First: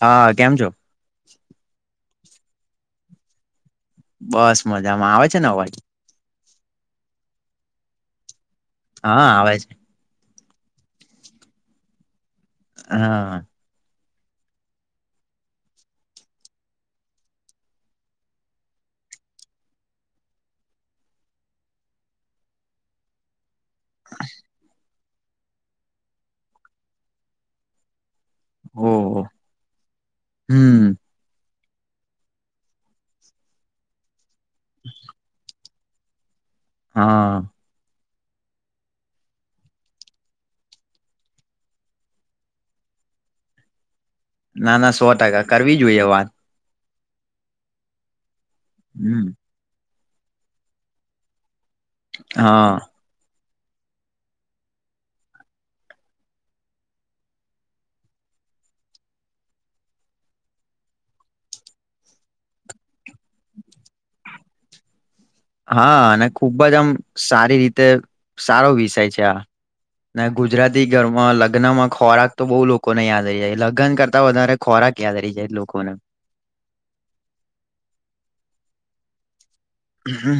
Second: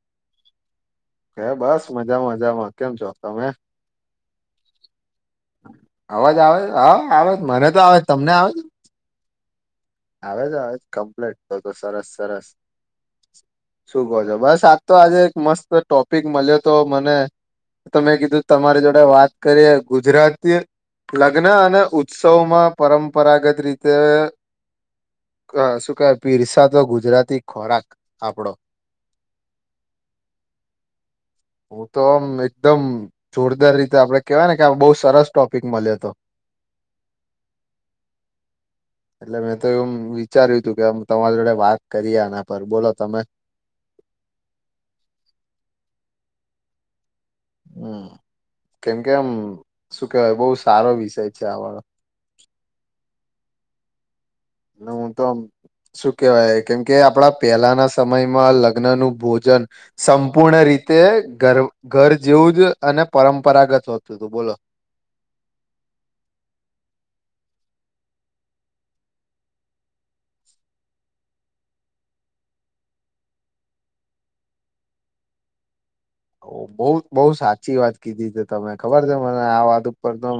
હા કેમ છો ક બસ મજ બધા બજા મા કેમ છો તમે બસ મજામાં આવે સેનો આવાજ અવાજ આવે હા આવે મને તો આવે તમને આવે હા આવે છે આવે જ આવે જ કમ્પ્લેટ તો તો સરસ સરસ હા સરસ શું કહો છો બસ આજ તો આજે એક મસ્ત ટોપિક મળ્યો તો મને તમે કીધું તમારી જોડે વાત કરીએ ગુજરાતી લગ્ન અને ઉત્સવમાં પરંપરાગત રીતે શું ક પીરસા તો ગુજરાતી ખોરાક આપણો ઓહ હમ હું તો આમ એકદમ જોરદાર રીતે આપડે કેવાયને કે આ બહુ સરસ ટોપ પીક મળલ્યા હતો હા. એટલે મેં તો એવું વિચાર્યું હતું, કે તમારી જોડે વાત કરીએ. એના પર બોલો તમે ના ના સો ટકા કરવી જોઈએ વાત. હમ્મ. કેમ કે હમ શું કેહેવાય બહુ સારો વિષય છે, આ વાળો હા. હું તો શું કેહેવાય કેમકે આપણા પહેલાના સમયમાં લગ્ન નું ભોજન સંપૂર્ણ રીતે ઘર ઘર જેવું જ અને પરંપરાગત હોતું હતું. બોલો. હા, અને ખૂબ જ આમ સારી રીતે સારો વિષય છે આ ગુજરાતી ઘરમાં લગ્ન માં ખોરાક તો બહુ લોકોને યાદ રહી જાય. લગ્ન કરતા વધારે ખોરાક યાદ રહી જાય લોકોને બઉ બઉ સાચી વાત કીધી છે, તમે ખબર તમારે આ વાત ઉપર તો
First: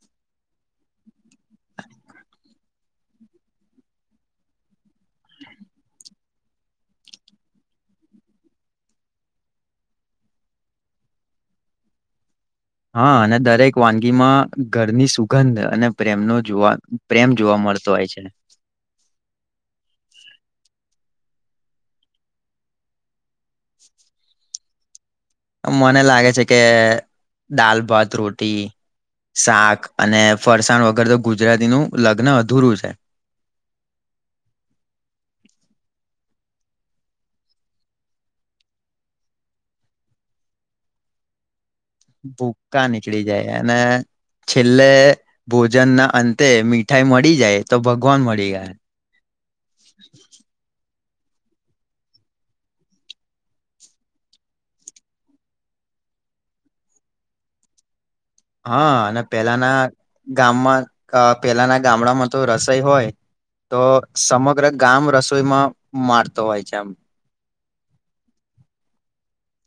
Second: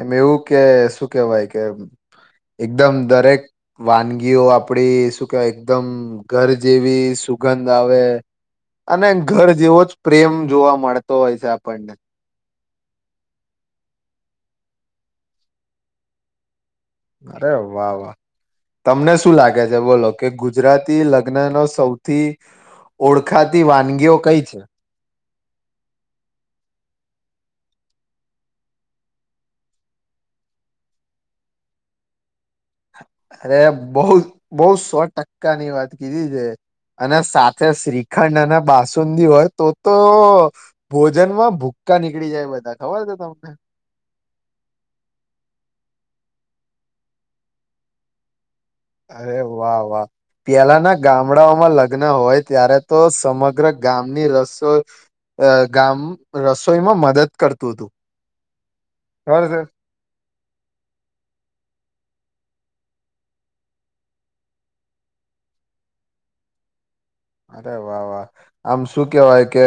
એમ એવું કે શું કેહેવાય કે એકદમ દરેક વાનગીઓ આપડી શું કેવાય એકદમ ઘર જેવી સુગંધ આવે અને ઘર જેવો જ પ્રેમ જોવા મળતો હોય છે, આપણને હા અને દરેક વાનગીમાં ઘરની સુગંધ અને પ્રેમનો જોવા. પ્રેમ અરે જોવા મળતો વાહ હોય વાહ છે તમને શું લાગે છે. બોલો કે ગુજરાતી લગ્ન ન સૌથી ઓળખાતી વાનગીઓ કઈ છે. મને લાગે છે કે દાલ, ભાત, રોટી, શાક અને ફરસાણ વગર તો ગુજરાતી નું લગ્ન અધૂરું છે. અરે બહુ બહુ સો ટકા ની વાત કીધી છે અને સાથે શ્રીખંડ અને બાસુંદી હોય તો તો ભોજનમાં ભૂ ભૂકા નીકળી જાય અને છેલ્લે ભોજન ના અંતે મીઠાઈ મળી જાય તો ભગવાન મળી જાય. અરે વાહ વાહ પ્યાલા ના ગામડાઓમાં લગ્ન હોય, ત્યારે તો સમગ્ર ગામની રસોઈ ગામ રસોઈમાં મદદ કરતું હતું. હા અને ખબર છે પેલાના ગામમાં પેલાના ગામડામાં જો રસોઈ હોય, તો સમગ્ર ગામ રસોઈમાં મારતો હોય છે આમ અરે વાહ વાહ આમ શું કેવાય કે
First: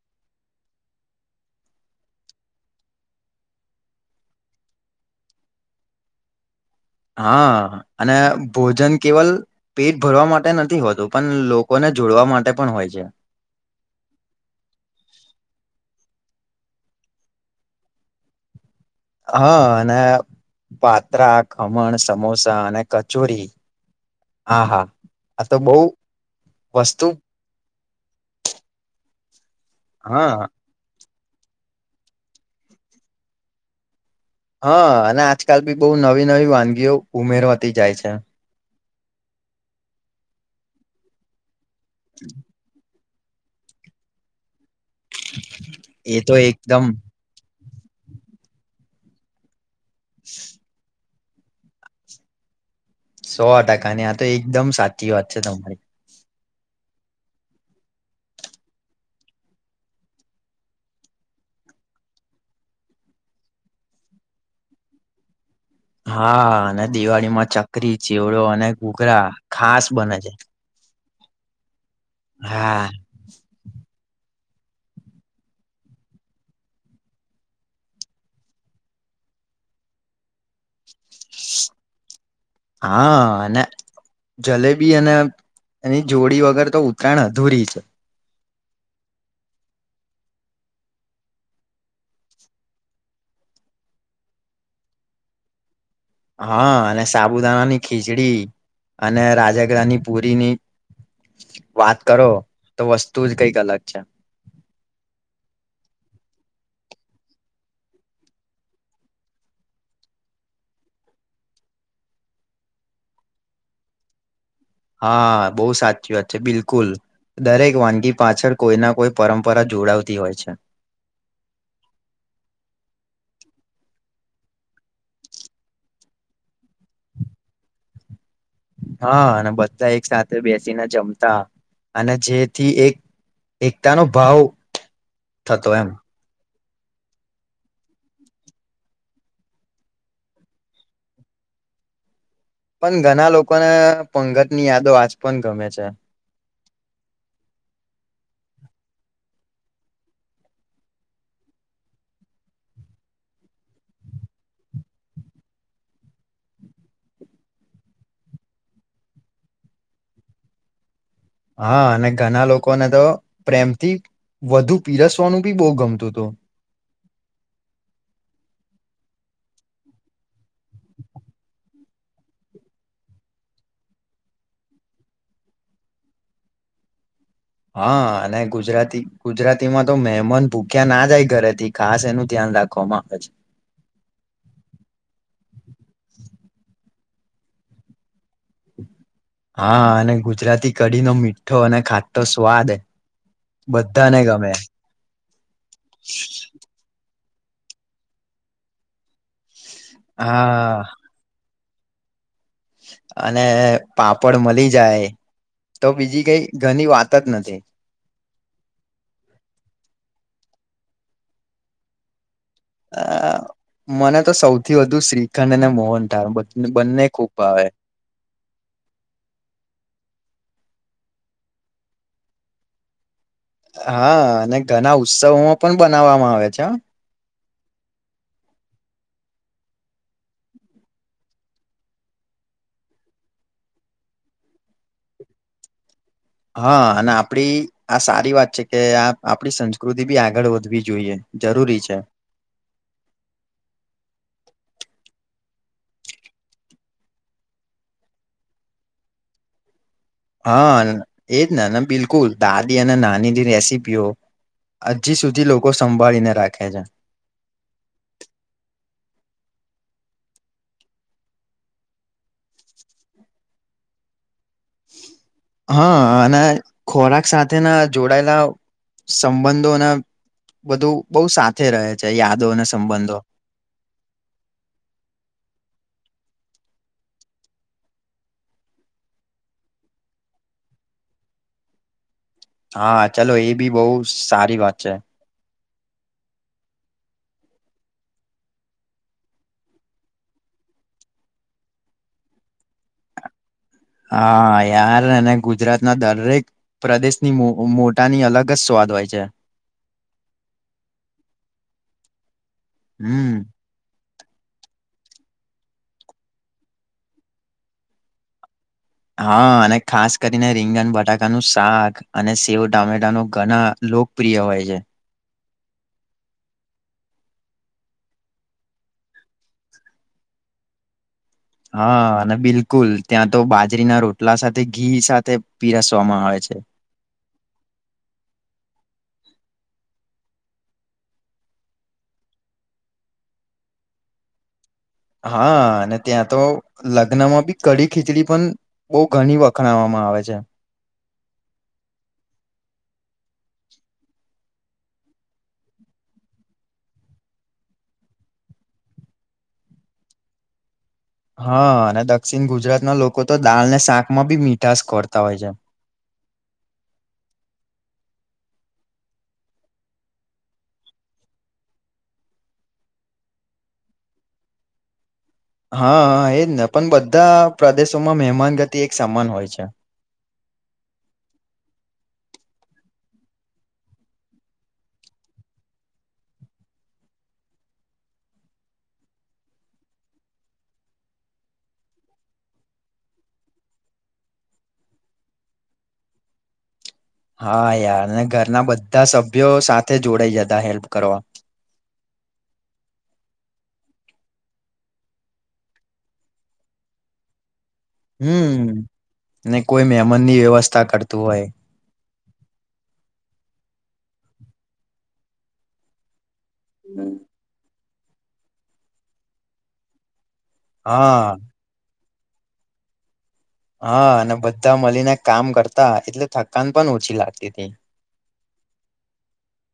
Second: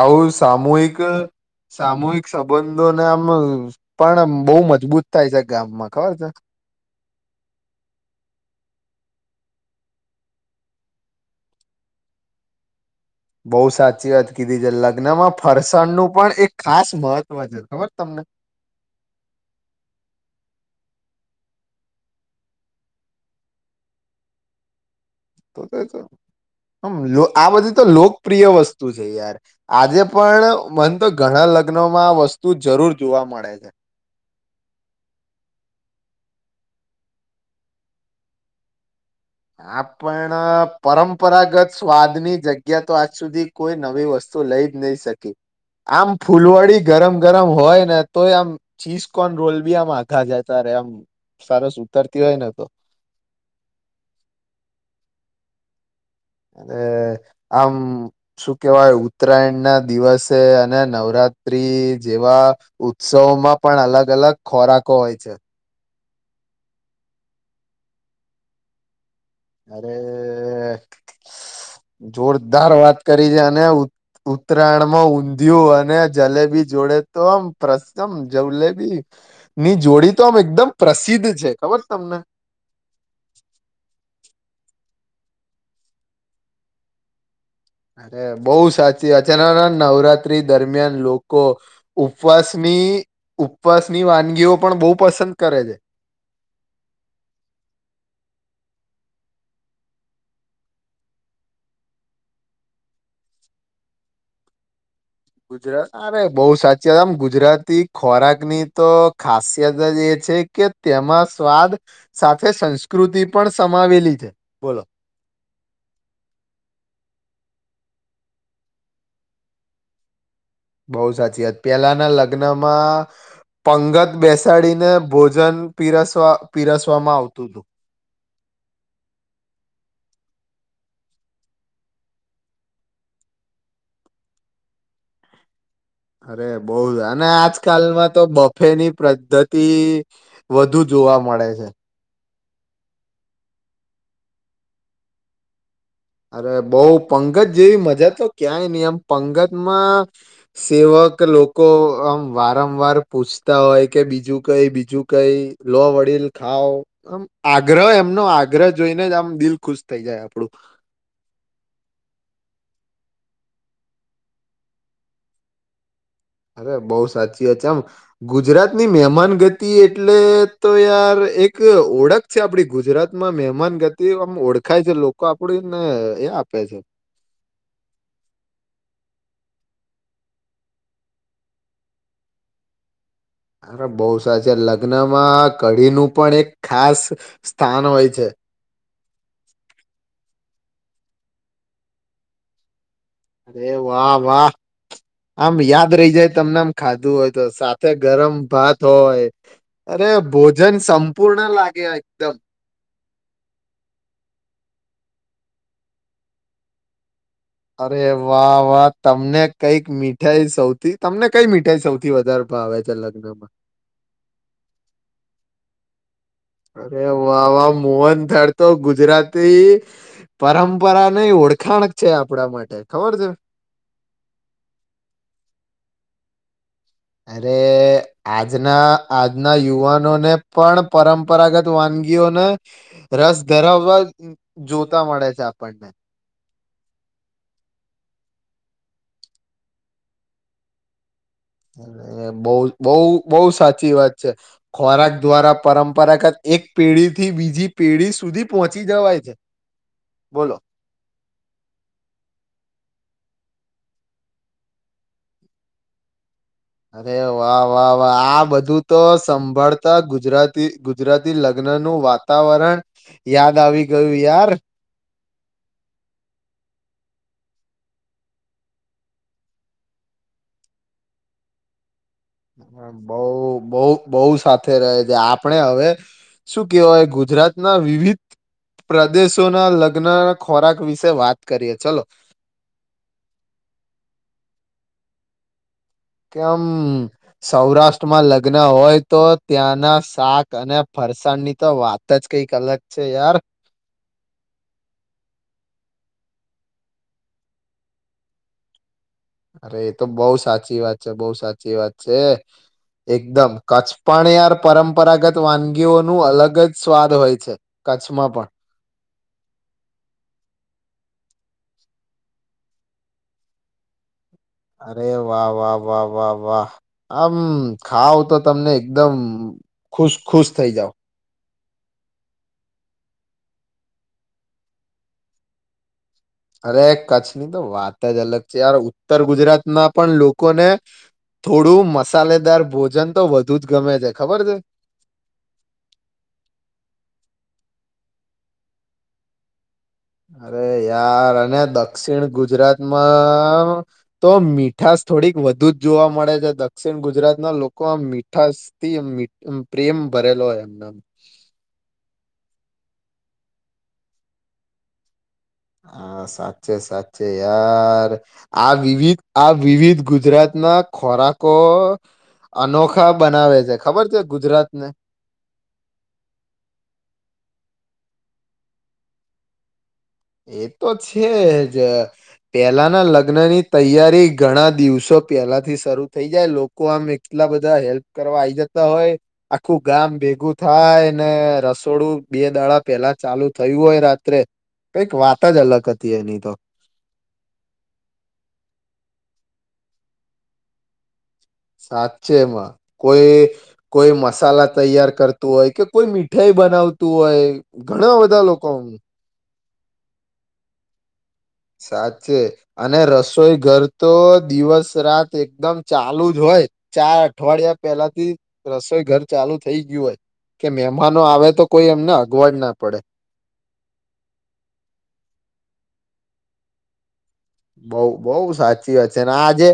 આવું સામૂહિક સામૂહિક સંબંધોને આમ પણ બહુ મજબૂત થાય છે, ગામમાં ખબર છે. હા અને ભોજન કેવલ પેટ ભરવા માટે નથી હોતું પણ લોકોને જોડવા માટે પણ હોય છે. બઉુ સાચી વાત કીધી છે લગ્નમાં ફરસાણનું પણ એક ખાસ મહત્વ છે ખબર તમને હા અને પાત્રા ખમણ સમોસા અને કચોરી. હા-હા. તો મ આ બધી તો લોકપ્રિય વસ્તુ છે. યાર. આજે હા પણ મ તો ઘણા લગ્નો માં આ વસ્તુ જરૂર જોવા મળે છે. હા અને આજકાલ બી બહુ નવી નવી વાનગીઓ ઉમેરવાતી જાય છે. આપણ પરંપરાગત સ્વાદની જગ્યા. તો આજ સુધી કોઈ નવી વસ્તુ લઈ નહી શકે આમ એ તો ફૂલવડી એકદમ ગરમ ગરમ હોય. તો આમ ચીઝકોન રોલ બી આમ આખા જાય ત ર આમ સારસ ઉતારતી હોય ને તો સો ટકા ની આ તો એકદમ સાચી વાત છે તમારી અને આમ શું કેહેવાય ઉત્તરાયણ ના દિવસે અને નવરાત્ર્રી જેવા ઉત્સવોમાં પણ અલગ અલગ ખોરાકો હોય છે હા અને દિવાળી માં ચકરી ચીવડો અને ઘૂઘરા ખાસ બને છે અરે જોરદાર હા વાત કરી છે અને ઉત્તરાયણમાં ઊંધિયું અને જલેબી જોડે તો આમ પ્રસમ જલેબી ની જોડી તો આમ એકદમ પ્રસિદ્ધ છે. ખબર તમને? હા અને જલેબી અને એની જોડી વગર તો ઉત્તરાયણ અધૂરી. છે અરે બહુ સાચી અચાનકના નવરાત્રી દરમિયાન લોકો ઉપવાસની ઉપવાસની વાનગીઓ પણ બહુ પસંદ કરે છે. હા અને સાબુદાણાની ખીચડી અને રાજગ્રની પુરીની વાત કરો તો વસ્તુ જ કઈક અલગ છે. ગુજરાત અરે બહુ સાચી આમ ગુજરાતી ખોરાકની તો ખાસિયત જ એ છે કે તેમાં સ્વાદ સાથે સંસ્કૃતિ પણ સમાવેલી છે. બોલો હા બહુ સાચી વાત છે બિલકુલ દરેક વાનગી પાછળ કોઈ ના કોઈ પરંપરા જોડાવતી હોય છે. બહુ સાચી વાત પહેલાના લગ્નમાં પંગત બેસાડીને ભોજન પીરસવા પીરસવામાં આવતું તું. હા અને બધા એક સાથે બેસીને જમતા અને જેથી એક એકતા નો ભાવ થતો એમ. બવ જ અને આજકાલમાં તો બફેની પદ્ધતિ વધુ જોવા મળે છે. પણ ઘણા લોકોને પંગત ની યાદો આજ પણ ગમે છે. અરે બઉ પંગત જેવી મજા તો ક્યાંય નહી એમ પંગતમાં સેવક લોકો આમ વારંવાર પૂછતા હોય કે બીજું કઈ બીજું કઈ લો વડીલ ખાવ આમ આગ્રહ એમનો આગ્રહ જોઈને જ આમ દિલ ખુશ થઈ જાય આપડું. હા અને ઘણા લોકોને તો પ્રેમથી વધુ પીરસવાનું બી બહુ ગમતું. હતું અરે બઉ સાચી વાત છે આમ ગુજરાત ની મહેમાન ગતિ એટલે તો યાર એક ઓળખ છે આપડી ગુજરાતમાં મહેમાન ગતિ આમ ઓળખાય છે લોકો આપણને એ આપે છે. હા અને ગુજરાતી ગુજરાતીમાં તો મહેમન ભૂખ્યા ના જાય ઘરેથી ખાસ એનું ધ્યાન રાખવામાં આવે છે. અરે બહુ સાચી લગ્નમાં કઢીનું પણ એક ખાસ સ્થાન હોય છે. કઢી નો મીઠો અને ખાટો સ્વાદ અરે વાહ બધાને વાહ ગમે આમ યાદ રહી જાય તમને આમ ખાધું હોય તો સાથે ગરમ ભાત હોય અરે ભોજન હા સંપૂર્ણ લા એકદમ. અને પાપડ મળી જાય તો બીજી કઈ ઘણી વાત જ નથી અરે વાહ વાહ તમને કઈક મીઠાઈ સૌ થી તમને કઈ મીટાઈ સૌથી વધારે ભાવે છે અ લગ્નમાં મને તો સૌથી વધુ શ્રીખંડ અને મો અરે વાહ વાહ મોહનથાર તો ગુજરાતી પરંપ પરાની ઓળખાણક છે આપણા માટે ખબર છે? હા અને ઘણા ઉત્સવોમાં પણ બનાવવામાં આવે છે હા. અરે આજના આજના યુવાનોને પણ પરંપરાગત વાનગીઓને રસ ધરાવવા જોતા મળે છે આપણને. હા અને આપડી આ સારી વાત છે કે આપડી સંસ્કૃતિ બી આગળ વધવી જોઈએ. જરૂરી છે એ બવ બવ બહુ સાચી વાત છે. ખોરાક દ્વારા પરંપરાગત એક પેઢી થી બીજી પેઢી સુધી પહોંચી જવાય છે. બોલો. હા એજ ને ને બિલકુલ દાદી અને નાનીની રેસી પીઓ હજી સુધી લોકો સંભાળીને રાખે. છે અરે વાહ વાહ વાહ આ બધું તો સંભાળતા ગુજરાતી ગુજરાતી લગ્ન નું વાતાવરણ યાદ આવી ગયું યાર હા અને ખોરાક સાથેના જોડાયેલા સંબંધોના બધું બહ સાથે રહે છે યાદો અને સંબંધો. બહ બહ બહ સાથે રહે છે આપણે હવે શું કેવાય ગુજરાતના વિવિધ પ્રદેશોના લગ્ન ખોરાક વિશે વાત કરીએ ચલો હા ચાલો એ બી બહુ સારી વાત છે કેમ સૌરાષ્ટ્રમાં લગ્ન હોય તો ત્યાંના શાક અને ફરસાણની તો વાત જ કઈક અલગ છે યાર હા યાર અને ગુજરાત ના દરેક પ્રદેશની મોટાની અલગ જ સ્વાદ હોય છે અરે એ તો બઉુ સાચી વાત છે બહુ સાચી વાત છે હમ્મ. એકદમ કચ પણ યાર પરંપરાગત વાનગીઓનું અલગ જ સ્વાદ હોય છે કચ્છમાં પણ હા અને ખાસ કરીને રીંગણ બટાકાનુંું શાક અને સેવ ટામેટા ન ઘણા લો પ્રિય હોય છે અરે વાહ વાહ વાહ વાહ વાહ આમ ખાવ તો તમને એકદમ ખુશ ખુશ થઇ જાાવ હા અને બિલકુલ ત્યાં તો બાજરીના રોટલા સાથે ઘી સાથે પીરાસ અરે કચ્છ ની તો વાત જ અલગ છે યાર ઉત્તર ગુજરાતમાં પણ લોકોને થોડું મસાલેદાર ભોજન તો વધુ જ ગમે છે ખબર છે હા અને ત્યાં તો લગ્ન માં બી કડી ખીચડી પણ બહુ ઘણી વખત અરે યાર અને દક્ષિણ ગુજરાતમાં તો મીઠાસ થોડીક વધુ જ જોવા મળે છે દક્ષિણ ગુજરાત ના લોકો આ મીઠાસ થી પ્રેમ ભરેલો હોય એમને હા અને દક્ષિણ ગુજરાત ના લોકો તો દાળ ને શાકમાં બી મીઠાશ ખોરતા હોય છે હા સાચ છે સાચે યાર આ વિવિધ આ વિવિધ ગુજરાત ના ખોરાકો અનોખા બનાવે છે ખબર છે ગુજરાતને હા એજ ને પણ બધા પ્રદેશોમાં મહેમાન ગતિ એક સમાન હોય છે એ તો છેજ પેલાના લગ્ન ની તૈયારી ઘણા દિવસો પહેલા થી શરૂ થઈ જાય લોકો આમ એટલા બધા હેલ્પ કરવા આવીઈ જતા હોય આખું ગામ ભેગું થાય ને રસોડું બે દાડા પેલા ચાલુ થયું હોય રાત્રે કઈક વાત જ અલગ હતી એની તો હા યાર ઘરના બધા સભ્યો સાથે જોડાઈ જતા હેલ્પ કરવા સાચ છે એમાં કોઈ કોઈ મસાલા તૈયાર કરતું હોય કે કોઈ મીઠાઈ બનાવતું હોય ઘણા બધા લોકો હમ ને કોઈ મહેમન ની વ્યવસ્થા કરતું હોય સાચે અને રસોઈ ઘર તો દિવસ રાત એકદમ ચાલુ જ રય ચાર અઠવાડિયા પેલા થી રસોઈ ઘર ચાલુ થઈ ગયું હોય કે મહેમાનો હા આવે તો કોઈ એમ ના ગોડ ના પડે હા અને બધા મળીને કામ કરતા એટલે થકાન પણ ઓછી લાગતી હતી. બઉ બઉ સાચી વાત છે ને આજે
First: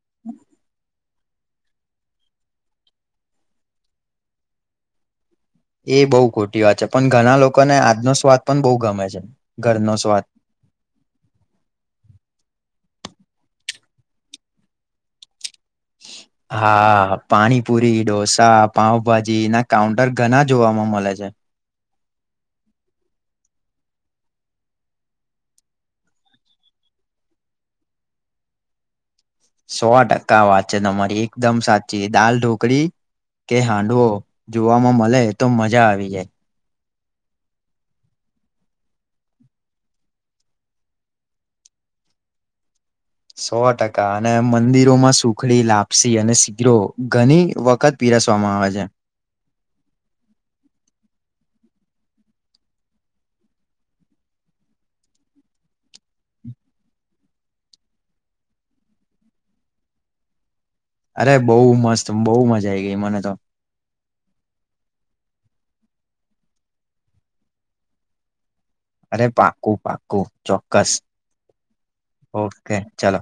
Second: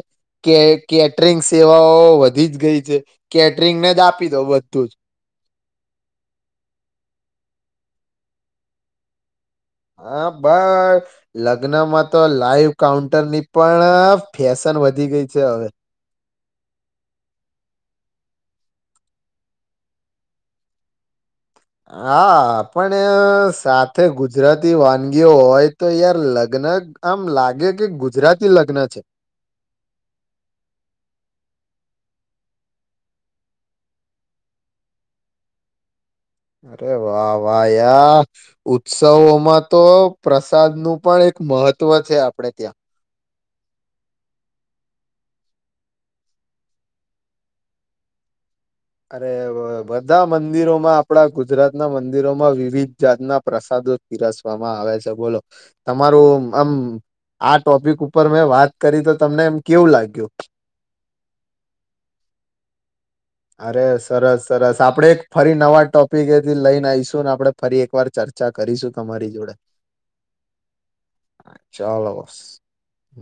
કે કેટરિંગસ સેવાઓ વધી જ ગઈ છે. કેટરિંગને જ આપી દો બધું જ એ બહુ ખોટી વાત છે. પન ઘણા લોકોને આજનો સ્વાદ પન બહુ ગમે છે. ઘરનો સ્વાદ હા બસ લગ્નમાં તો લાઈવ કાઉન્ટ ટર ની પણ ફેશન વધી ગઈ છે હવે. હા પાણીપુરી, ઢોસા, પાઉંભાજીના કાઉન્ટર ઘના જોવામાં મલે છે. હા પણ સાથે ગુજરાતી વાનગીઓ હોય તો યાર લગ્ન આમ લાગે કે ગુજરાતી લગ્ન છે. સો ટકા વાત છે તમારી એકદમ સાચી દાલ ઢોકળી કે હાંડવો જોવામાં મલે તો મજા આવી જાય. અરે વા વા યા ઉત્સવોમાં તો પ્રસાદનું પણ એક મહત્વ છે આપણેે ત્યાં સો ટકા અને મંદિરોમાં સુખડી, લાપસી અને શીરો ઘની વખત પીરસવામાં આવે છ અરે બધા મંદિરોમાં આપણા ગુજરાત ના મંદિરોમાં વિવિધ જાતના પ્રસાદો પીરસવામાં આવે છે બોલો તમારું આમ આ ટોપિક ઉપર મેં વાત કરી તો તમને એમ કેવું લાગ્યું? અરે બહુ મસ્ત બહુ મજા આઈ ગઈ મને તો અરે સરસ સરસ આપણેે એક ફરી નવા ટોપિક એથી લઈને આઈશું ને આપણે ફરી એકવાર ચર્ચા કરીશું અરે તમારી જોડે પાકું પાકું ચોક્કસ. ચાલો ઓકે ચલો.